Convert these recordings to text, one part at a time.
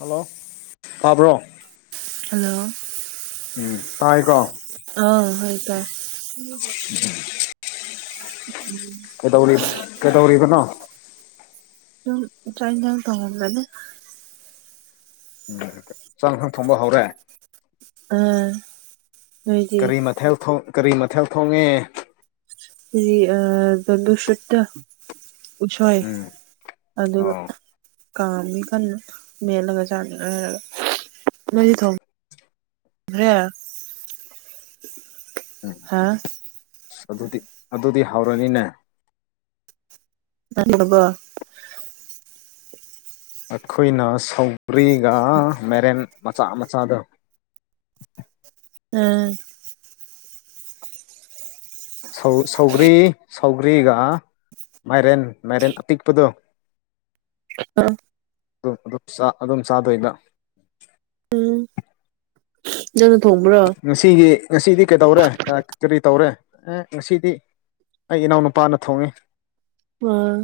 hello ꯇꯥꯕ꯭ꯔꯣ hello ꯎꯝ ꯇꯥꯏꯀꯣ ꯑ ꯍ ꯇ ꯀꯩꯗꯧ ꯀꯩꯗꯧꯔꯤꯕꯅꯣ ꯑꯗꯨ ꯑꯗꯨꯝ ꯇ꯭ꯔꯥꯏꯟꯖꯥꯡ ꯇꯉꯒ ꯎꯝ ꯆꯥꯛ ꯈꯪ ꯊꯣꯡꯕ ꯍꯧꯔꯦ ꯑ ꯅꯣꯏꯗꯤ ꯀꯔꯤ ꯃꯊꯦꯜ ꯀꯔꯤ ꯃꯊꯦꯜ ꯊꯣꯡꯉꯦ ꯑ ꯕꯕ ꯁꯠ ꯎꯁꯣꯏ ꯎꯝ ꯑꯗꯨ ꯑꯣ ꯀꯥꯝꯃꯤ ꯀꯟꯅ ꯃꯦꯠꯂꯒ ꯆꯥꯅꯤꯡ ꯍꯥꯏꯔꯒ ꯅꯣꯏꯗꯤ ꯊꯣꯡ ꯑꯗꯨ꯭ꯔ [inaudible] ꯍꯥꯥ ꯑꯁ ꯑꯗꯨꯗꯤ ꯑꯗꯨꯗꯤ ꯍꯧꯔꯅꯤꯅꯦ ꯅꯤꯕ ꯑꯩꯈꯣꯏꯅ ꯁꯧꯒ꯭ꯔꯤꯒ ꯃꯦꯔꯦꯟ ꯃꯆꯥ ꯃꯆꯥꯗ ꯎꯝ ꯁꯧ ꯁꯧꯒ꯭ꯔꯤ ꯁꯧꯒ꯭ꯔꯤꯒ ꯃꯥꯏꯔꯦꯟ ꯃꯥꯏꯔꯦꯟ ꯑꯄꯤꯛꯄꯗꯣ ꯑ ꯑꯗꯨꯝ ꯑꯗꯨ ꯑꯗꯨꯝ ꯆꯥꯗꯣꯏꯕ ꯎꯝ ꯅꯪꯅ ꯊꯣꯡꯕ꯭ꯔꯣ ꯉꯁꯤꯒꯤ ꯉꯁꯤꯗꯤ ꯀꯩꯗꯧꯔꯦ ꯀꯔꯤ ꯇꯧꯔꯦ ꯑꯦ ꯉꯁꯤꯗꯤ ꯑꯩ ꯏꯅꯥꯎ ꯅꯨꯨꯄꯥꯅ ꯊꯣꯡꯉꯤ ꯑꯥ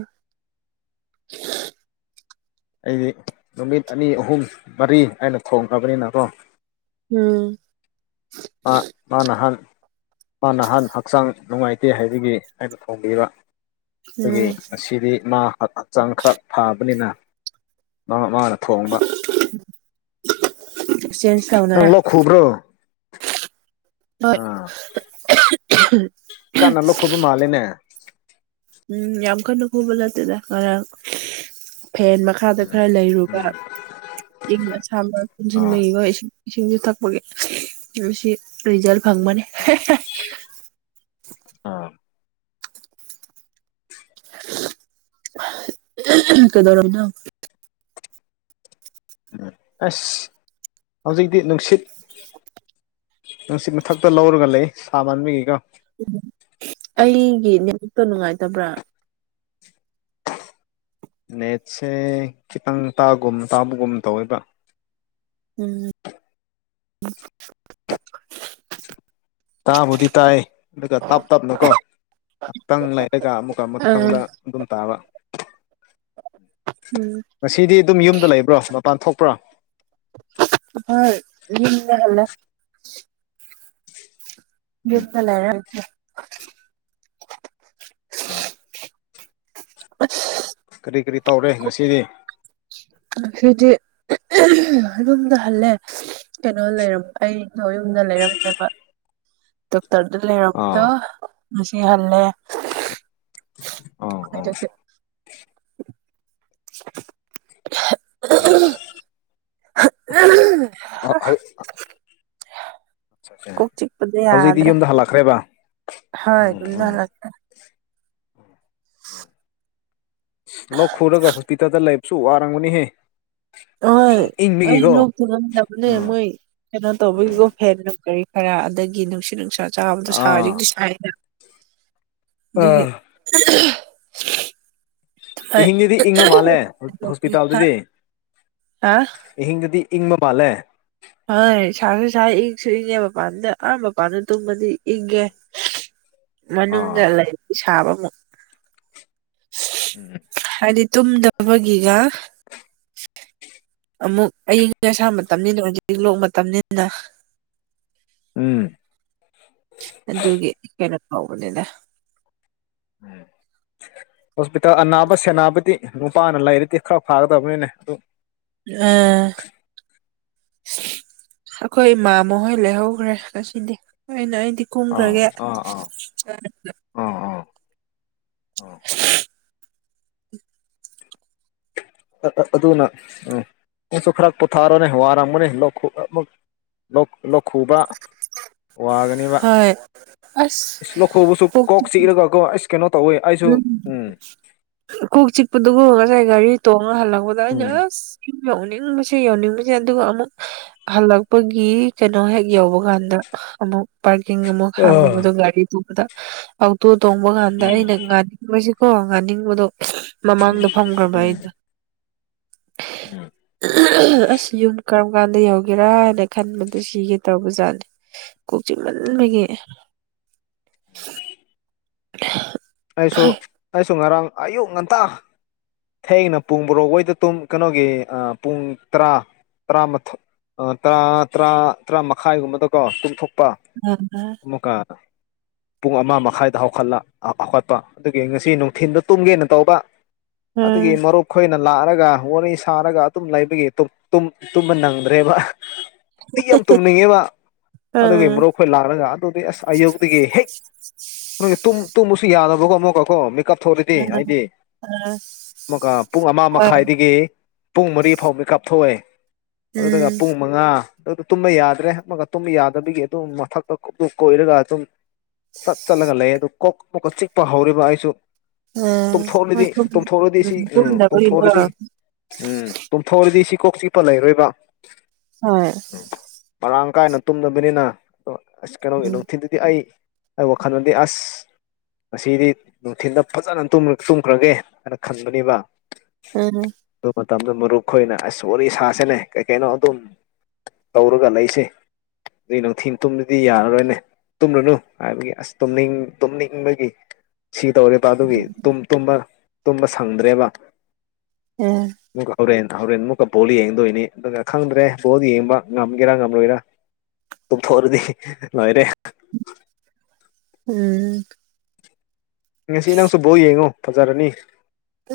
ꯑꯩꯗꯤ ꯅꯨꯃꯤꯠ ꯑꯅꯤ ꯑꯍꯨꯝ ꯃꯔꯤ ꯍꯥꯏꯅ ꯊꯣꯡꯉꯕꯅꯤꯅꯀꯣ ꯎꯝ ꯑ ꯃꯥ ꯅꯍꯥꯟ ꯃꯥ ꯅꯍꯥꯟ ꯍꯛꯆꯥꯡ ꯅꯨꯡꯉꯥꯏꯇꯦ ꯍꯥꯏꯕꯒꯤ ꯍꯥꯏꯅ ꯊꯣꯡꯕꯤꯕ ꯑꯗꯨꯒꯤ ꯎꯝ ꯉꯁꯤꯗꯤ ꯃꯥ ꯍꯛꯆꯥꯡ ꯈꯔ ꯊꯥꯕꯅꯤꯅ ꯃꯥꯅ ꯊꯕ ꯑꯦꯛꯆꯦꯟꯖ ꯅꯪ ꯇꯧꯅꯔꯦ ꯂꯣ ꯈꯣꯕ꯭ꯔꯣ ꯍꯣꯏ ꯀꯥꯟꯅ ꯂꯧꯈꯣꯏꯕ ꯃꯥꯜꯂꯤꯦꯅꯦ ꯎꯝ ꯌꯥꯝꯈꯥꯟꯅ ꯈꯣꯕ ꯂꯦ ꯇ ꯀꯔ ꯐꯦꯟ ꯃꯈꯥꯗ ꯈꯔ ꯂꯩꯔꯨꯕ ꯎꯝ ꯏꯪ ꯑꯁꯥꯕ ꯑꯥ ꯄꯨꯟꯁꯤꯟꯕꯒꯤ ꯋꯥ ꯏꯁꯤꯡ ꯏꯁꯤꯡꯁꯨ ꯊꯛꯄꯒꯤ ꯔꯤꯖꯜ ꯐꯪꯕꯅꯤ ꯑꯥ ꯀꯩꯗꯧꯔꯅ ꯎ ꯑꯁ ꯍꯧꯖꯤꯛꯇꯛꯇꯤ ꯅꯨꯡꯁꯤꯠ ꯅꯨꯡꯁꯤꯠ ꯃꯊꯛꯇ ꯂꯧꯔꯒ ꯂꯩ ꯁꯥ ꯃꯟꯕꯒꯤꯒ ꯇ ꯅꯨꯡꯉꯥꯏꯇꯕ꯭ꯔꯥ ꯅꯦꯠꯁꯦ ꯈꯤꯇꯪ ꯇꯥꯒꯨꯝ ꯇꯥꯕꯒꯨꯝ ꯇꯧꯋꯦꯕ ꯎꯝ ꯇꯕꯨꯗꯤ ꯇꯑ ꯑꯗꯨꯒ ꯇꯞ ꯇꯞꯅꯀꯣ ꯉꯥꯏꯍꯥꯛꯇꯪ ꯂꯩꯔꯒ ꯑꯃꯨꯛꯀ ꯑꯥ ꯑꯃꯨꯛꯇꯪꯗ ꯑꯗꯨꯝ ꯇꯥꯕ [unintelligible] ꯎꯝ ꯉꯁꯤꯗꯤ ꯑꯗꯨꯝ ꯌꯨꯝꯗ ꯂꯩꯕ꯭ꯔꯣ ꯃꯄꯥꯟ ꯊꯣꯛꯄ꯭ꯔꯥ ꯍꯣꯏ ꯌꯨꯝꯗ ꯍꯜꯂꯦ ꯎꯝ ꯀꯜ ꯍꯥꯏ ꯑꯥ ꯑꯁꯤꯗꯤ ꯁꯤꯗꯤ ꯍꯂꯝꯗ ꯍꯜꯂꯦ ꯀꯩꯅꯣ ꯂꯩꯔ ꯑꯩꯗ ꯌꯨꯝꯗ ꯂꯩꯔꯝꯗꯕ ꯇꯔꯗ ꯂꯩꯔꯕꯝꯗ ꯑꯥ ꯅꯨꯡꯁꯤꯍꯜꯂꯦ ꯑꯥ ꯍꯇ [inaudible] ꯑ ꯀꯛ ꯆꯤꯛꯄꯗ ꯍꯧꯖꯤꯛꯇꯤ ꯌꯥꯗ꯭ꯔꯦ ꯌꯨꯝꯗ ꯍꯜꯂꯛꯈ꯭ꯔꯦꯕ ꯍꯣꯏ ꯎꯝ ꯊꯝꯖ ꯂꯇꯥ ꯎ ꯑꯁ ꯂꯧ ꯈꯨꯔꯒ ꯍꯣꯁꯄꯤꯇꯥꯜꯗ ꯂꯩꯕꯁꯨ ꯋꯥꯔꯝꯒꯅꯤꯍꯦ ꯍꯣꯏ ꯑꯩ ꯏꯪꯕꯒꯤꯀꯣ ꯂꯣꯛꯇ ꯉꯝꯗꯕꯅꯦ ꯃꯣꯏ ꯑꯥ ꯀꯩꯅꯣ ꯇꯧꯕꯒꯤꯀꯣ ꯐꯦꯟ ꯀꯔꯤ ꯈꯔ ꯑꯗꯒꯤ ꯅꯨꯡꯁꯤꯠ ꯅꯨꯡꯁꯥ ꯆꯥꯕꯗꯣ ꯁꯥꯔꯤꯗꯤ ꯁꯥꯏꯅ ꯑꯗꯨ ꯑꯥ ꯑꯍꯤꯡꯗꯗꯤ ꯏꯪꯕ ꯃꯥꯜꯂꯦ ꯍꯥ ꯍꯣꯁꯄꯤꯇꯥꯜꯗꯗꯤ ꯍꯥ ꯑꯍꯤꯡꯗꯗꯤ ꯏꯪꯃ ꯃꯥꯂꯦ ꯍꯣꯏ ꯁꯥꯁꯨ ꯁꯥ ꯏꯪꯁꯨ ꯏꯪꯉꯦ ꯃꯄꯥꯟꯗ ꯑꯍ ꯃꯄꯥꯟꯗ ꯇꯨꯝꯃꯗꯤ ꯏꯒꯦ ꯑꯥ ꯃꯅꯨꯡꯗ ꯂꯩ ꯁꯥꯕꯃꯨꯛ ꯎꯝ ꯍꯥꯏꯗꯤ ꯇꯨꯝꯗꯕꯒꯤꯒ ꯑꯃꯨꯛ ꯑꯌꯤꯡꯁ ꯑꯁꯥ ꯃꯇꯝꯅꯤꯅ ꯍꯧꯖꯤꯛ ꯂꯣꯛ ꯃꯇꯝꯅꯤꯅ ꯎꯝ ꯑꯗꯨꯒꯤ ꯀꯩꯅꯣ ꯇꯧꯕꯅꯤꯅ ꯎꯝ ꯍꯣꯁꯄꯤꯇꯥꯜ ꯑꯅꯥꯕ ꯁꯦꯟꯅꯕꯗꯤ ꯅꯨꯄꯥꯅ ꯂꯩꯔꯗꯤ ꯈꯔ ꯐꯥꯒꯗꯕꯅꯤꯅꯦ ꯑꯗꯨ ꯑꯥ ꯑꯩꯈꯣꯏ ꯏꯃꯥ ꯃꯈꯍꯣꯏ ꯂꯩꯍꯧꯈ꯭ꯔꯦ ꯉꯁꯤꯗꯤ ꯑꯩꯅ ꯑꯩꯅ ꯗꯤ ꯑꯥ ꯀꯨꯝꯈ꯭ꯔꯒꯦ ꯑꯥ ꯑꯥ ꯑꯥ ꯑꯥ ꯎ ꯑꯗꯨꯅ ꯎ ꯅꯁꯨ ꯈꯔ ꯄꯣꯊꯥꯔꯣꯅꯦ ꯋꯥꯔꯝꯒꯅꯤ ꯂꯧꯈ ꯂꯧꯈꯨꯕ ꯋꯥꯒꯅꯦꯕ ꯍꯣꯏ ꯑꯁ ꯂꯧꯈꯣꯕꯨꯁꯨ ꯀꯣꯛꯁꯤ ꯏꯔꯒꯀꯣ ꯑꯁ ꯀꯩꯅꯣ ꯇꯧꯋꯦ ꯑꯩꯁꯨ ꯎꯝ ꯀꯨꯛ ꯆꯤꯛꯄꯗꯒ ꯍꯔ ꯆꯦ ꯒꯥꯔꯤ ꯍꯥꯜꯂꯂꯝꯒꯗ ꯌꯧꯅꯤꯡꯕꯁꯦ ꯌꯧꯅꯤꯡꯕꯁꯦ ꯑꯗꯨꯒ ꯑꯃꯨꯛ ꯍꯜꯂꯛꯄꯒꯤ ꯀꯩꯅꯣ ꯍꯦꯛ ꯌꯧꯕ ꯀꯥꯟꯗ ꯑꯃꯨꯛ ꯄꯥꯔꯀꯤꯡ ꯑꯃꯨꯛ ꯑ ꯈꯝꯒꯕꯗ ꯒꯥꯔꯤ ꯇꯣꯡꯕꯗ ꯑꯣꯇꯣ ꯇꯣꯡꯕ ꯀꯥꯟꯗ ꯎꯝ ꯑꯩꯅ ꯃꯣꯏꯁꯤꯀꯣ ꯉꯥꯅꯤꯡꯕꯗꯣ ꯎꯝ ꯃꯃꯥꯡꯗ ꯐꯪꯈ꯭ꯔꯕ ꯎꯝ ꯑꯩꯗꯣ ꯎꯝ ꯑꯁ ꯌꯨꯝ ꯀ ꯀꯀꯥꯟꯗ ꯌꯧꯒꯦꯔꯥ ꯍꯥꯏꯅ ꯈꯟꯕꯗ ꯁꯤꯒꯦ ꯇꯧꯕ ꯖꯥꯠꯅꯤ ꯀꯣꯛꯆꯤꯡꯃꯟꯕꯒꯤ ꯎꯝ [inaudible] [inaudible] ꯑꯩꯁꯨ ꯑꯩꯁꯨ ꯉꯔꯥꯡ ꯑꯌꯨꯛ ꯉꯟꯇꯥ ꯊꯦꯡꯅ ꯄꯨꯡ ꯣꯔꯣꯛ ꯍꯩꯗ ꯇꯨꯝ ꯀꯩꯅꯣꯒꯤ ꯄꯨꯡ ꯇꯔꯥ ꯇꯔꯥꯊ ꯇꯔꯥ ꯇꯔꯥ ꯇꯔꯥ ꯃꯈꯥꯏꯒꯨꯝꯕꯗꯀꯣ ꯆꯨꯝꯊꯣꯛ ꯂꯨꯄꯥ ꯑꯃꯨꯛꯀ ꯄꯨꯡ ꯑꯃ ꯃꯈꯥꯏꯗ ꯍꯧꯈꯠꯂꯠ ꯀ ꯑꯗꯨꯒꯤ ꯉꯁꯤ ꯅꯨꯡꯊꯤꯜꯗ ꯇꯨꯝꯒꯦꯅ ꯇꯧꯕ ꯑꯗꯨꯒꯤ ꯃꯔꯨꯞꯣꯏꯅ ꯂꯥꯛꯑꯒ ꯋꯥꯔꯤ ꯁꯥꯔꯒ ꯑꯗꯨꯝ ꯂꯩꯕꯒꯤ ꯇꯨꯝꯕ ꯅꯪꯗ꯭ꯔꯦꯕ ꯤ ꯌꯥꯝ ꯇꯨꯝꯅꯤꯡꯉꯦ ꯃꯥ ꯑꯗꯨꯒꯤ ꯃꯔꯣꯛ ꯑꯩꯈꯣꯏ ꯂꯥꯛꯂꯒ ꯑꯗꯨꯗꯤ ꯑꯁ ꯑꯌꯨꯛꯇꯒꯤ ꯍꯦꯛ ꯅ ꯇꯨꯝꯕꯁꯨ ꯌꯥꯅꯕꯀꯣ ꯑꯃꯨꯛꯀꯀꯣ ꯃꯦꯀꯞ ꯊꯧꯔꯗꯤ ꯍꯥꯏꯗꯤ ꯑꯃꯨꯀ ꯄꯨꯡ ꯑꯃ ꯍꯣꯏ ꯃꯈꯥꯏꯗꯒꯤ ꯄꯨꯡ ꯃꯔꯤ ꯐꯥꯎꯕ ꯀꯥꯞꯊꯣꯛꯑꯦ ꯑꯗꯨꯒ ꯎꯝ ꯄꯨꯡ ꯃꯉꯥ ꯑꯗꯨ ꯇꯨꯝꯕ ꯌꯥꯗ꯭ꯔꯦ ꯑꯃꯒ ꯇꯨꯝꯕ ꯌꯥꯗꯕꯒꯤ ꯑꯗꯨꯝ ꯃꯊꯛꯇ ꯀꯣꯏꯔꯒ ꯑꯗꯨꯝ ꯆꯠ ꯆꯠꯂꯒ ꯂꯩ ꯑꯗꯨ ꯀꯣꯛ ꯀꯣꯛꯀ ꯆꯤꯛꯄ ꯍꯧꯔꯤꯕ ꯑꯩꯁꯨ ꯎꯝ ꯍꯣꯏ ꯇꯨꯝꯊꯣꯛꯂꯗꯤ ꯇꯨꯝ ꯇꯨꯝꯊꯣꯛꯑꯗꯤ ꯁꯤ ꯎꯝ ꯇꯨꯝꯊꯣꯛꯂꯗꯤ ꯎꯝ ꯄꯨꯝꯐꯥꯎꯔꯗꯤ ꯁꯤ ꯀꯣꯛ ꯆꯤꯛꯄ ꯂꯩꯔꯣꯏꯕ ꯍꯣꯏ ꯃꯔꯥꯡ ꯀꯥꯏꯅ ꯇꯨꯝꯗꯕꯅꯤꯅ ꯑꯁ ꯀꯩꯅꯣꯒꯤ ꯎꯝ ꯅꯨꯡꯊꯤꯜꯗꯨꯗꯤ ꯑꯩ ꯑ ꯋꯥꯈꯥꯟꯗꯤ ꯑꯁ ꯉꯗꯤ ꯅꯨꯡꯊꯤꯜꯗ ꯐꯖꯅ ꯇꯨꯝꯈ꯭ꯔꯒꯦ ꯍꯥꯏꯅ ꯈꯟꯕꯅꯦꯕ ꯎ ꯃꯇꯝꯗꯨ ꯃꯔꯨꯞꯈꯣꯏꯅ ꯑꯁ ꯁꯣ ꯁꯥꯁꯦꯅꯦ ꯀꯩ ꯀꯩꯅꯣ ꯑꯗꯨꯝ ꯇꯧꯔꯒ ꯂꯩꯁꯦ ꯑꯗꯨ ꯅꯨꯡꯊꯤ ꯇꯨꯝꯕꯗꯤ ꯌꯥꯔꯔꯣꯏꯅꯦ ꯇꯨꯝꯂꯨꯅꯨ ꯍꯥꯏꯕꯒꯤ ꯑꯁ ꯇꯨꯝꯅꯤꯡ ꯇꯨꯝꯅꯤꯡ ꯏꯕꯒꯤ ꯁꯤ ꯇꯧꯔꯦꯕ ꯑꯗꯨꯒꯤ ꯇꯨꯝꯕ ꯇꯨꯝꯕ ꯁꯪꯗ꯭ꯔꯦꯕ ꯎꯝ ꯧꯔ ꯍꯣꯔꯦꯟ ꯑꯃꯨꯛꯀ ꯕꯣꯜ ꯌꯦꯡꯗꯣꯏꯅꯤ ꯑꯗꯨꯒ ꯈꯪꯗ꯭ꯔꯦ ꯕꯣꯜ ꯌꯦꯡꯕ ꯉꯝꯒꯦꯔꯥ ꯉꯝꯂꯣꯏꯔꯥ ꯊꯨ ꯍꯔꯗꯤ ꯅꯣꯏꯔꯦ ꯎꯝ ꯉꯁꯤ ꯅꯪꯁꯨꯕꯥꯎ ꯌꯦꯡꯉꯣ ꯐꯖꯔꯅꯤ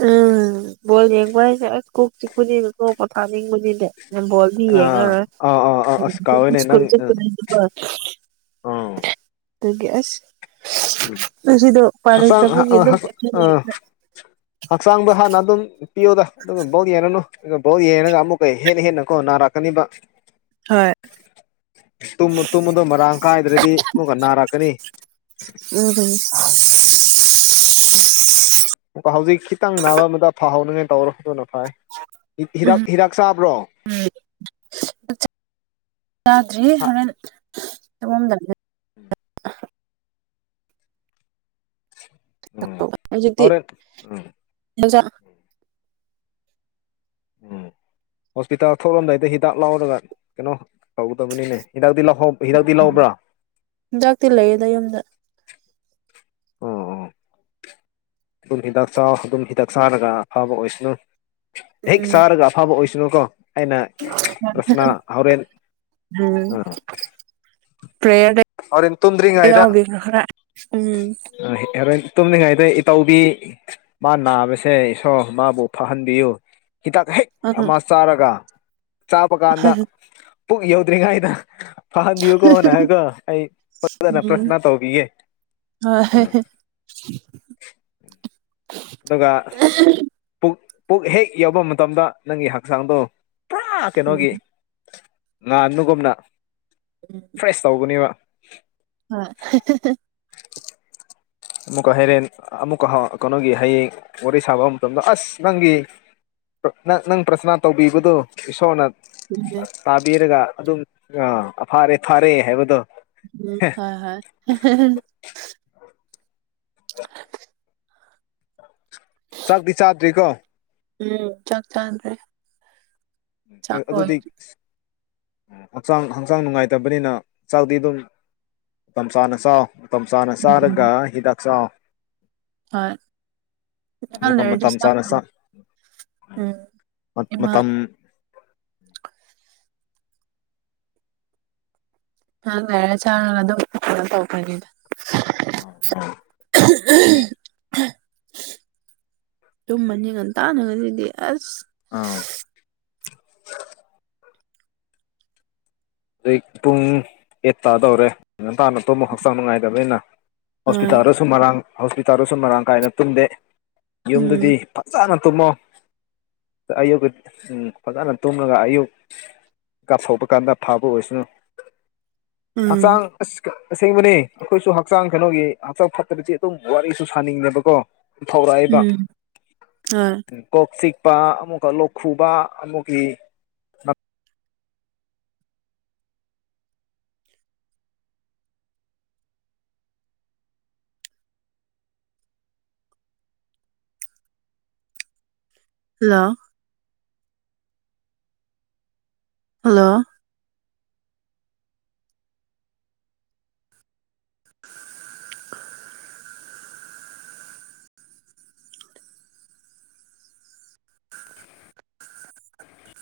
ꯎꯝ ꯕꯣ ꯌꯦꯡꯕ ꯍꯥꯏꯁꯦ ꯑꯁ ꯀꯣꯛ ꯆꯤꯛꯄꯨꯅꯤꯅ ꯀꯣꯛ ꯄꯣꯊꯥꯅꯤꯡꯕꯅꯤꯅꯦ ꯅꯝꯕꯣꯜꯗꯤ ꯑꯥ ꯌꯦꯡꯉꯔꯣꯏ ꯑꯥ ꯑꯥ ꯑꯥ ꯑꯁ ꯀꯥꯎꯋꯦꯅꯦ ꯍꯥꯏꯀꯨ ꯅꯪ ꯆꯄ ꯑꯥ ꯑ ꯒ꯭ꯌꯥꯁ ꯑꯥ ꯑꯁꯤꯗꯣ ꯄꯥꯅꯩ ꯍꯛꯆꯥꯡ ꯇꯕꯒꯤ ꯑꯗꯨꯝ ꯍꯛꯆꯥꯡꯗ ꯍꯥꯟꯅ ꯑꯗꯨꯝ ꯅꯨꯄꯤꯌꯣꯗ ꯑꯗꯨꯒ ꯕꯧꯠ ꯌꯦꯡꯉꯅꯨ ꯑꯗꯨꯒ ꯕꯥꯎꯠ ꯌꯦꯡꯉꯒ ꯑꯃꯨꯛꯀ ꯍꯦꯟꯅ ꯍꯦꯟꯅ ꯀꯣ ꯅꯥꯔꯛꯀꯅꯤꯕ ꯍꯣꯏ ꯇꯨꯝꯕꯗꯣ ꯃꯔꯥꯡ ꯀꯥꯏꯗ꯭ꯔꯗꯤ ꯃꯒ ꯅꯥꯔꯛꯀꯅꯤ ꯎꯝꯝ ꯑꯃꯨꯛꯀ ꯍꯧꯖꯤꯛ ꯈꯤꯇꯪ ꯅꯥꯕ ꯑꯃꯗ ꯐꯍꯧꯅꯉꯥꯏ ꯇꯧꯔꯣ ꯑꯗꯨꯅ ꯐꯥꯏ ꯍꯤꯗꯥꯛ ꯍꯤꯗꯥꯛ ꯆꯥꯕ꯭ꯔꯣ ꯎꯝ ꯆꯥꯗ꯭ꯔꯤ ꯍꯣꯔꯦꯟ ꯁꯣꯝꯗ ꯎꯝ ꯎꯝ ꯍꯣꯔꯦꯟ ꯎꯝ ꯑꯣꯖ ꯎꯝ ꯍꯣꯁꯄꯤꯇꯥꯜ ꯊꯣꯛꯂꯂꯝꯝꯗꯥꯏꯗ ꯍꯤꯗꯥꯛ ꯂꯥꯎꯔꯒ ꯀꯩꯅꯣ ꯇꯧꯒꯗꯕꯅꯤꯅꯦ ꯍꯤꯗꯥꯛꯇ ꯂ ꯍꯤꯗꯥꯛꯤ ꯂꯧꯕ꯭ꯔꯥ ꯆꯤꯟꯖꯥꯛꯇꯤ ꯂꯩꯌꯦꯗ ꯌꯨꯝꯗ ꯑꯣ ꯑꯣ ꯑꯗꯨꯝ ꯍꯤꯗꯥꯛ ꯑꯗꯨꯝ ꯍꯤꯗꯥꯛ ꯆꯥꯔꯒ ꯑꯐꯕ ꯑꯣꯏꯁꯅꯨ ꯍꯦꯛ ꯎꯝ ꯁꯥꯔꯒ ꯑꯐꯕ ꯑꯣꯏꯁꯅꯨꯀꯣ ꯑꯩꯅ ꯔꯁꯅꯥ ꯍꯥꯎꯣꯔꯦꯟ ꯎꯝ ꯑꯥ ꯄ꯭ꯔꯦꯌꯔꯗ ꯑꯔꯤꯟ ꯇꯟꯔꯤ ꯍꯥꯏꯗ ꯌꯥꯎꯕꯤꯈ꯭ꯔꯣ ꯈꯔ ꯎꯝ ꯌꯥꯔ ꯇꯨꯝꯅꯤꯡꯉꯩꯗ ꯏꯇꯧꯕꯤ ꯃꯥ ꯅꯥꯕꯁꯦ ꯏꯁꯣꯔ ꯃꯥꯕꯨ ꯐꯍꯟꯕꯤꯌꯨ ꯍꯤꯗꯥꯛ ꯍꯦꯛ ꯎꯝ ꯑꯃ ꯆꯥꯔꯒ ꯆꯥꯄ ꯀꯥꯟꯗ ꯄꯨꯛ ꯌꯧꯗ꯭ꯔꯤꯉꯥꯏꯗ ꯐꯍꯟꯕꯤꯌꯨ ꯀꯣꯅ ꯍꯥꯏꯀꯣ ꯑꯩ ꯐꯖꯅ ꯎꯝ ꯄ꯭ꯔꯁꯅ ꯇꯧꯕꯤꯒꯦ ꯎ ꯍꯣꯏ ꯑꯗꯨꯒ ꯄꯨꯛ ꯄꯨꯛ ꯍꯦꯛ ꯌꯧꯕ ꯃꯇꯝꯗ ꯅꯪꯒꯤ ꯍꯛꯆꯥꯡꯗꯣ ꯄꯨꯔꯥ ꯎꯝ ꯀꯩꯅꯣꯒꯤ ꯉꯥꯟꯒꯨꯝꯅ ꯐ꯭ꯔꯦꯁ ꯇꯧꯕꯅꯦꯕ ꯍ ꯑꯃꯨꯛꯀ ꯍꯩꯔꯦꯟ ꯑꯃꯨꯛꯀ ꯀꯩꯅꯣꯒꯤ ꯍꯌꯦꯡ ꯋꯥꯔꯤ ꯁꯥꯕ ꯃꯇꯝꯗ ꯑꯁ ꯅꯪꯒꯤ ꯅꯪ ꯅꯪ ꯄ꯭ꯔꯁꯅꯥ ꯇꯧꯕꯤꯕꯗꯨ ꯏꯁꯣꯔꯅ ꯇꯥꯕꯤꯔꯒ ꯑꯗꯨꯝ ꯑ ꯐꯥꯔꯦ ꯐꯥꯔꯦ ꯍꯥꯏꯕꯗꯣ ꯎꯝ ꯍꯣꯏ ꯍꯣꯏ ꯆꯥꯛꯗꯤꯤ ꯆꯥꯗ꯭ꯔꯤꯀꯣ ꯎꯝ ꯆꯥꯛ ꯆ꯭ꯔꯦ ꯎꯝ ꯑꯗꯨꯗꯤ ꯍꯛꯆꯥꯡ ꯍꯛꯆꯥꯡ ꯅꯨꯡꯉꯥꯏꯇꯕꯅꯤꯅ ꯆꯥꯛꯗꯤ ꯑꯗꯨꯝ ꯃꯇꯝ ꯆꯥꯅ ꯆꯥꯎ ꯃꯇꯝ ꯆꯥꯅ ꯆꯥꯔꯒ ꯎꯝ ꯍꯤꯗꯥꯛ ꯆꯥ ꯍꯣꯏ ꯉꯍꯥꯛ ꯂꯩꯔꯗꯤ ꯃꯇꯝ ꯆꯥꯅꯁ ꯆꯥꯈ꯭ꯔꯅꯤ ꯎꯝ ꯏꯃꯥ ꯃꯇꯝ ꯎꯝ ꯍ ꯂꯔ ꯆꯥ ꯑꯗꯨ ꯇꯧꯗ ꯑ ꯎꯝ ꯆꯨꯝꯃꯅꯤ ꯉꯟ ꯇꯥꯟꯅꯒꯁꯤꯗꯤ ꯑꯁ ꯑꯥ ꯑꯗ ꯄꯨꯡ ꯑꯦꯠꯇꯥꯥꯗꯧꯔꯦ ꯅ ꯇꯅ ꯑꯇꯣꯞꯄ ꯍꯛꯆꯥꯡ ꯅꯨꯡꯉꯥꯏꯇꯕꯅꯤꯅ ꯍꯣꯏ ꯍꯣꯁꯄꯤꯇꯥꯜꯗꯁꯨ ꯃꯔꯥꯡ ꯍꯣꯁꯄꯤꯇꯥꯜꯗꯁꯨ ꯃꯔꯥꯡ ꯀꯥꯏꯅ ꯇꯨꯝꯗꯦ ꯎꯝ ꯌꯨꯝꯗꯗꯤ ꯐꯖꯅ ꯇꯨꯝꯃꯣ ꯑꯌꯨꯛ ꯐꯖꯅ ꯇꯨꯝꯂꯒ ꯑꯌꯨꯛ ꯀꯥꯞꯊꯣꯛꯄ ꯀꯥꯟꯗ ꯊꯥꯕ ꯑꯣꯏꯁꯅ ꯎꯝ ꯍꯛꯆꯥꯡ ꯑꯁ ꯑꯁꯦꯡꯕꯅꯤ ꯑꯩꯈꯣꯏꯁꯨ ꯍꯛꯆꯥꯡ ꯀꯩꯅꯣꯒꯤ ꯍꯛꯆꯥꯡ ꯐꯠꯇ꯭ꯔꯗꯤ ꯑꯗꯨꯝ ꯋꯥꯔꯤꯁꯨ ꯁꯥꯅꯤꯡꯉꯦꯕꯀꯣ ꯊꯧꯔꯛꯏꯕ ꯎꯝ ꯍꯣꯏ ꯀꯣꯛꯁꯤꯛ ꯂꯄ ꯑꯃꯨꯛꯀ ꯂꯧꯣꯛ ꯈꯨꯨꯕ ꯑꯃꯨꯛꯀꯤ ꯍꯜꯂꯣ ꯍꯜꯂꯣ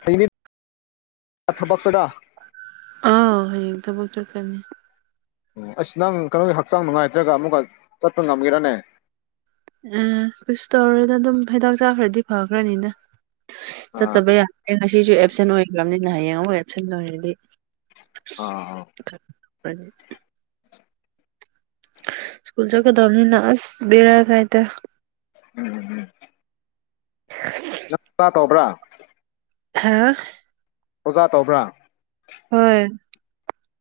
ꯑꯩ ꯊꯕꯛ ꯆꯒ ꯑ ꯍꯗꯕꯨ ꯆꯔꯀꯅꯤ ꯎꯝ ꯑꯁ ꯅꯪ ꯀꯩꯅꯣꯒꯤ ꯍꯛꯆꯥꯡ ꯅꯨꯡꯉꯥꯏꯇ꯭ꯔꯒ ꯑꯃꯨꯛꯀ ꯆꯠꯄ ꯉꯝꯈꯤꯔꯅꯦ ꯑꯦ ꯀꯩꯁ ꯇꯧꯔꯦꯅ ꯑꯗꯨꯝ ꯍꯤꯗꯥꯛ ꯆꯥꯈ꯭ꯔꯗꯤ ꯐꯈ꯭ꯔꯅꯤꯅ ꯑꯥ ꯆꯠꯇꯕ ꯌꯥꯗꯦ ꯉꯁꯤꯁꯨ ꯑꯦꯞꯁꯦꯟ ꯑꯣꯏꯈ꯭ꯔꯕꯅꯤꯅ ꯍꯌꯦꯡ ꯑꯃꯨꯛ ꯑꯦꯞꯁꯦꯟ ꯑꯣꯏꯔꯗꯤ ꯑ ꯑ ꯐꯔꯦ ꯁ꯭ꯀꯨꯜ ꯆꯈꯗꯝꯅꯤꯅ ꯑꯁ ꯕꯔꯥ ꯀꯥꯏꯗ ꯎꯝꯝ [inaudible] ꯅꯪꯄꯥ ꯀꯧꯕꯧꯕ꯭ꯔꯥ ꯍꯥ ꯑꯣꯖꯥ ꯇꯧꯕ꯭ꯔꯥ ꯍꯣꯏ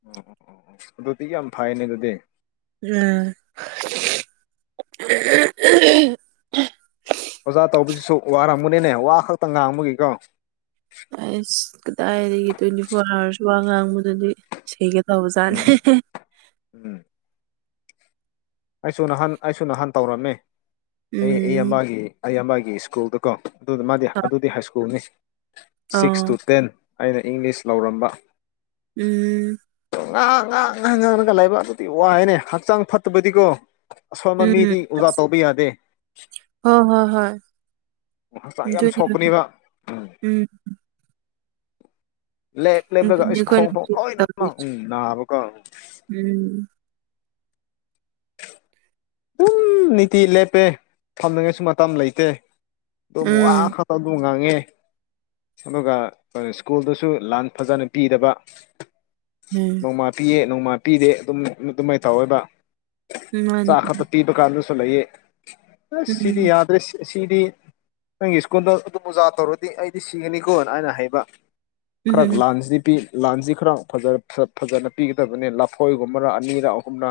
ꯎ ꯑꯣ ꯑꯣ ꯑꯗꯨꯗꯤ ꯌꯥꯝ ꯐꯥꯏꯅꯦ ꯑꯗꯨꯗꯤ ꯎꯝ ꯑꯣꯖꯥ ꯇꯧꯕꯁꯤꯁꯨ ꯋꯥꯔꯝꯒꯅꯤꯅꯦ ꯋꯥ ꯈꯛꯇ ꯉꯥꯡꯕꯒꯤꯀꯣ ꯑꯁ ꯀꯗꯥꯏꯗꯒꯤ ꯇ꯭ꯋꯦꯟꯇꯤ ꯐꯣꯔ ꯑꯥꯋꯥꯔꯁ ꯋꯥ ꯉꯥꯡꯕꯗꯗꯤꯒꯗ ꯍ ꯆꯂꯦ ꯎꯝ ꯎꯝ ꯎꯝ ꯑꯩꯁꯨ ꯅꯍꯥꯟ ꯑꯩꯁꯨ ꯅꯍꯥꯟ ꯇꯧꯔꯝꯃꯦ ꯑꯩ ꯎꯝ ꯑꯩꯕꯥꯒꯤ ꯑꯩ ꯑꯕꯥꯒꯤ ꯑꯩꯒꯤ ꯁ꯭ꯀꯨꯜꯗꯀꯣ ꯑꯗꯨꯗ ꯃꯥꯗꯤ ꯑꯗꯨꯗꯤ ꯍꯥꯏ ꯁ꯭ꯀꯨꯜꯅꯤ ꯁꯤꯛꯁ ꯇꯨ ꯑꯥ ꯇꯦꯟ ꯑꯩꯅ ꯏꯪꯂꯤꯁ ꯂꯧꯔꯝꯕ ꯎꯝ ꯉ ꯉꯍ ꯉꯍꯥꯛ ꯉꯥꯡꯉꯒ ꯂꯥꯏꯕꯛ ꯑꯗꯨꯗꯤ ꯋꯥꯏꯅꯦ ꯍꯛꯆꯥꯡ ꯐꯠꯇꯕꯗꯤꯀꯣ ꯑꯁꯣꯟꯕ ꯃꯤꯗꯤ ꯑꯣꯖꯥ ꯇꯧꯕ ꯌꯥꯗꯦ ꯍ ꯍꯣ ꯍꯣꯏ ꯍꯛꯆꯥꯡ ꯌꯥꯝ ꯁꯣꯛꯄꯅꯦꯕ ꯎꯝ ꯂꯦꯞ ꯂꯦꯞꯂꯒ ꯑꯗꯨꯅꯤ ꯑꯩꯁ ꯑꯩꯈꯣꯏꯅ ꯈꯣꯡ ꯊꯣꯡ ꯍꯧꯖꯤꯛ ꯂꯣꯏꯅꯃꯛ ꯇꯧꯔꯤꯁꯦ ꯎꯝ ꯅꯥꯕꯀꯣ ꯎꯝ ꯑꯗꯨꯝ ꯅꯤꯇꯤ ꯂꯦꯞꯄꯦ ꯊꯝꯅꯤꯡꯉꯥꯏꯁꯨ ꯃꯇꯝ ꯂꯩꯇꯦ ꯑꯗꯨ ꯃ ꯑ ꯎꯝ ꯈ ꯉꯥꯡꯉꯦ ꯑꯗꯨꯒ ꯀ ꯁ꯭ꯀꯨꯜꯗꯁꯨ ꯂꯥꯟ ꯐꯖꯅ ꯄꯤꯗꯕ ꯎꯝ ꯅꯣꯡꯃꯥ ꯄꯤꯌꯦ ꯅꯣꯡꯃꯥ ꯄꯤꯗꯦ ꯑꯗꯨꯝ ꯑꯗꯨ ꯃꯥꯏ ꯊꯥꯎꯋꯕ ꯎꯝ ꯃꯥꯅꯤ ꯆꯥꯛ ꯈꯛꯇ ꯄꯤꯕ ꯀꯥꯟꯗꯁꯨ ꯂꯩꯌꯦ ꯑꯁ ꯁꯤꯗꯤ ꯎꯝ ꯌꯥꯗ꯭ꯔꯦ ꯁꯤꯗꯤ ꯅꯪꯒꯤ ꯁ꯭ꯀꯨꯜꯗ ꯑꯗꯨꯝ ꯑꯣꯖꯥ ꯇꯧꯔꯗꯤ ꯑꯩꯗꯤ ꯁꯤꯒꯅꯤꯀꯣꯅ ꯍꯥꯏꯅ ꯍꯥꯏꯕ ꯈꯔ ꯎꯝ ꯂꯥꯟꯁꯤꯗꯤ ꯄꯤ ꯂꯥꯟꯁꯤ ꯈꯔ ꯐꯖꯅ ꯄꯤꯒꯗꯕꯅꯤ ꯂꯐꯣꯏꯒꯨꯝꯕꯔꯥ ꯑꯅꯤꯔ ꯑꯍꯨꯝꯅ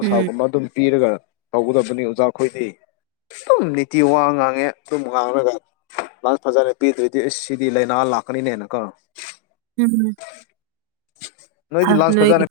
ꯎꯝ ꯑꯗꯨꯝ ꯄꯤꯔꯒ ꯇꯧꯒꯗꯕꯅꯤ ꯑꯣꯖꯥꯈꯣꯏꯗꯤ ꯑꯗꯨꯝ ꯅꯤꯇꯤ ꯋꯥ ꯉꯥꯡꯉꯦ ꯑꯗꯨꯝ ꯉꯥꯡꯉꯒ ꯂꯥꯛ ꯐꯖꯅ ꯄꯤꯗꯣꯏꯗꯤ ꯁꯤꯗꯤ ꯂꯥꯏꯅꯥ ꯂꯥꯛꯀꯅꯤꯅꯦꯅꯀꯣ ꯎꯝ ꯅꯣꯏꯗꯤ ꯂꯥꯁ ꯐꯖꯥ ꯅꯣꯏꯒꯤ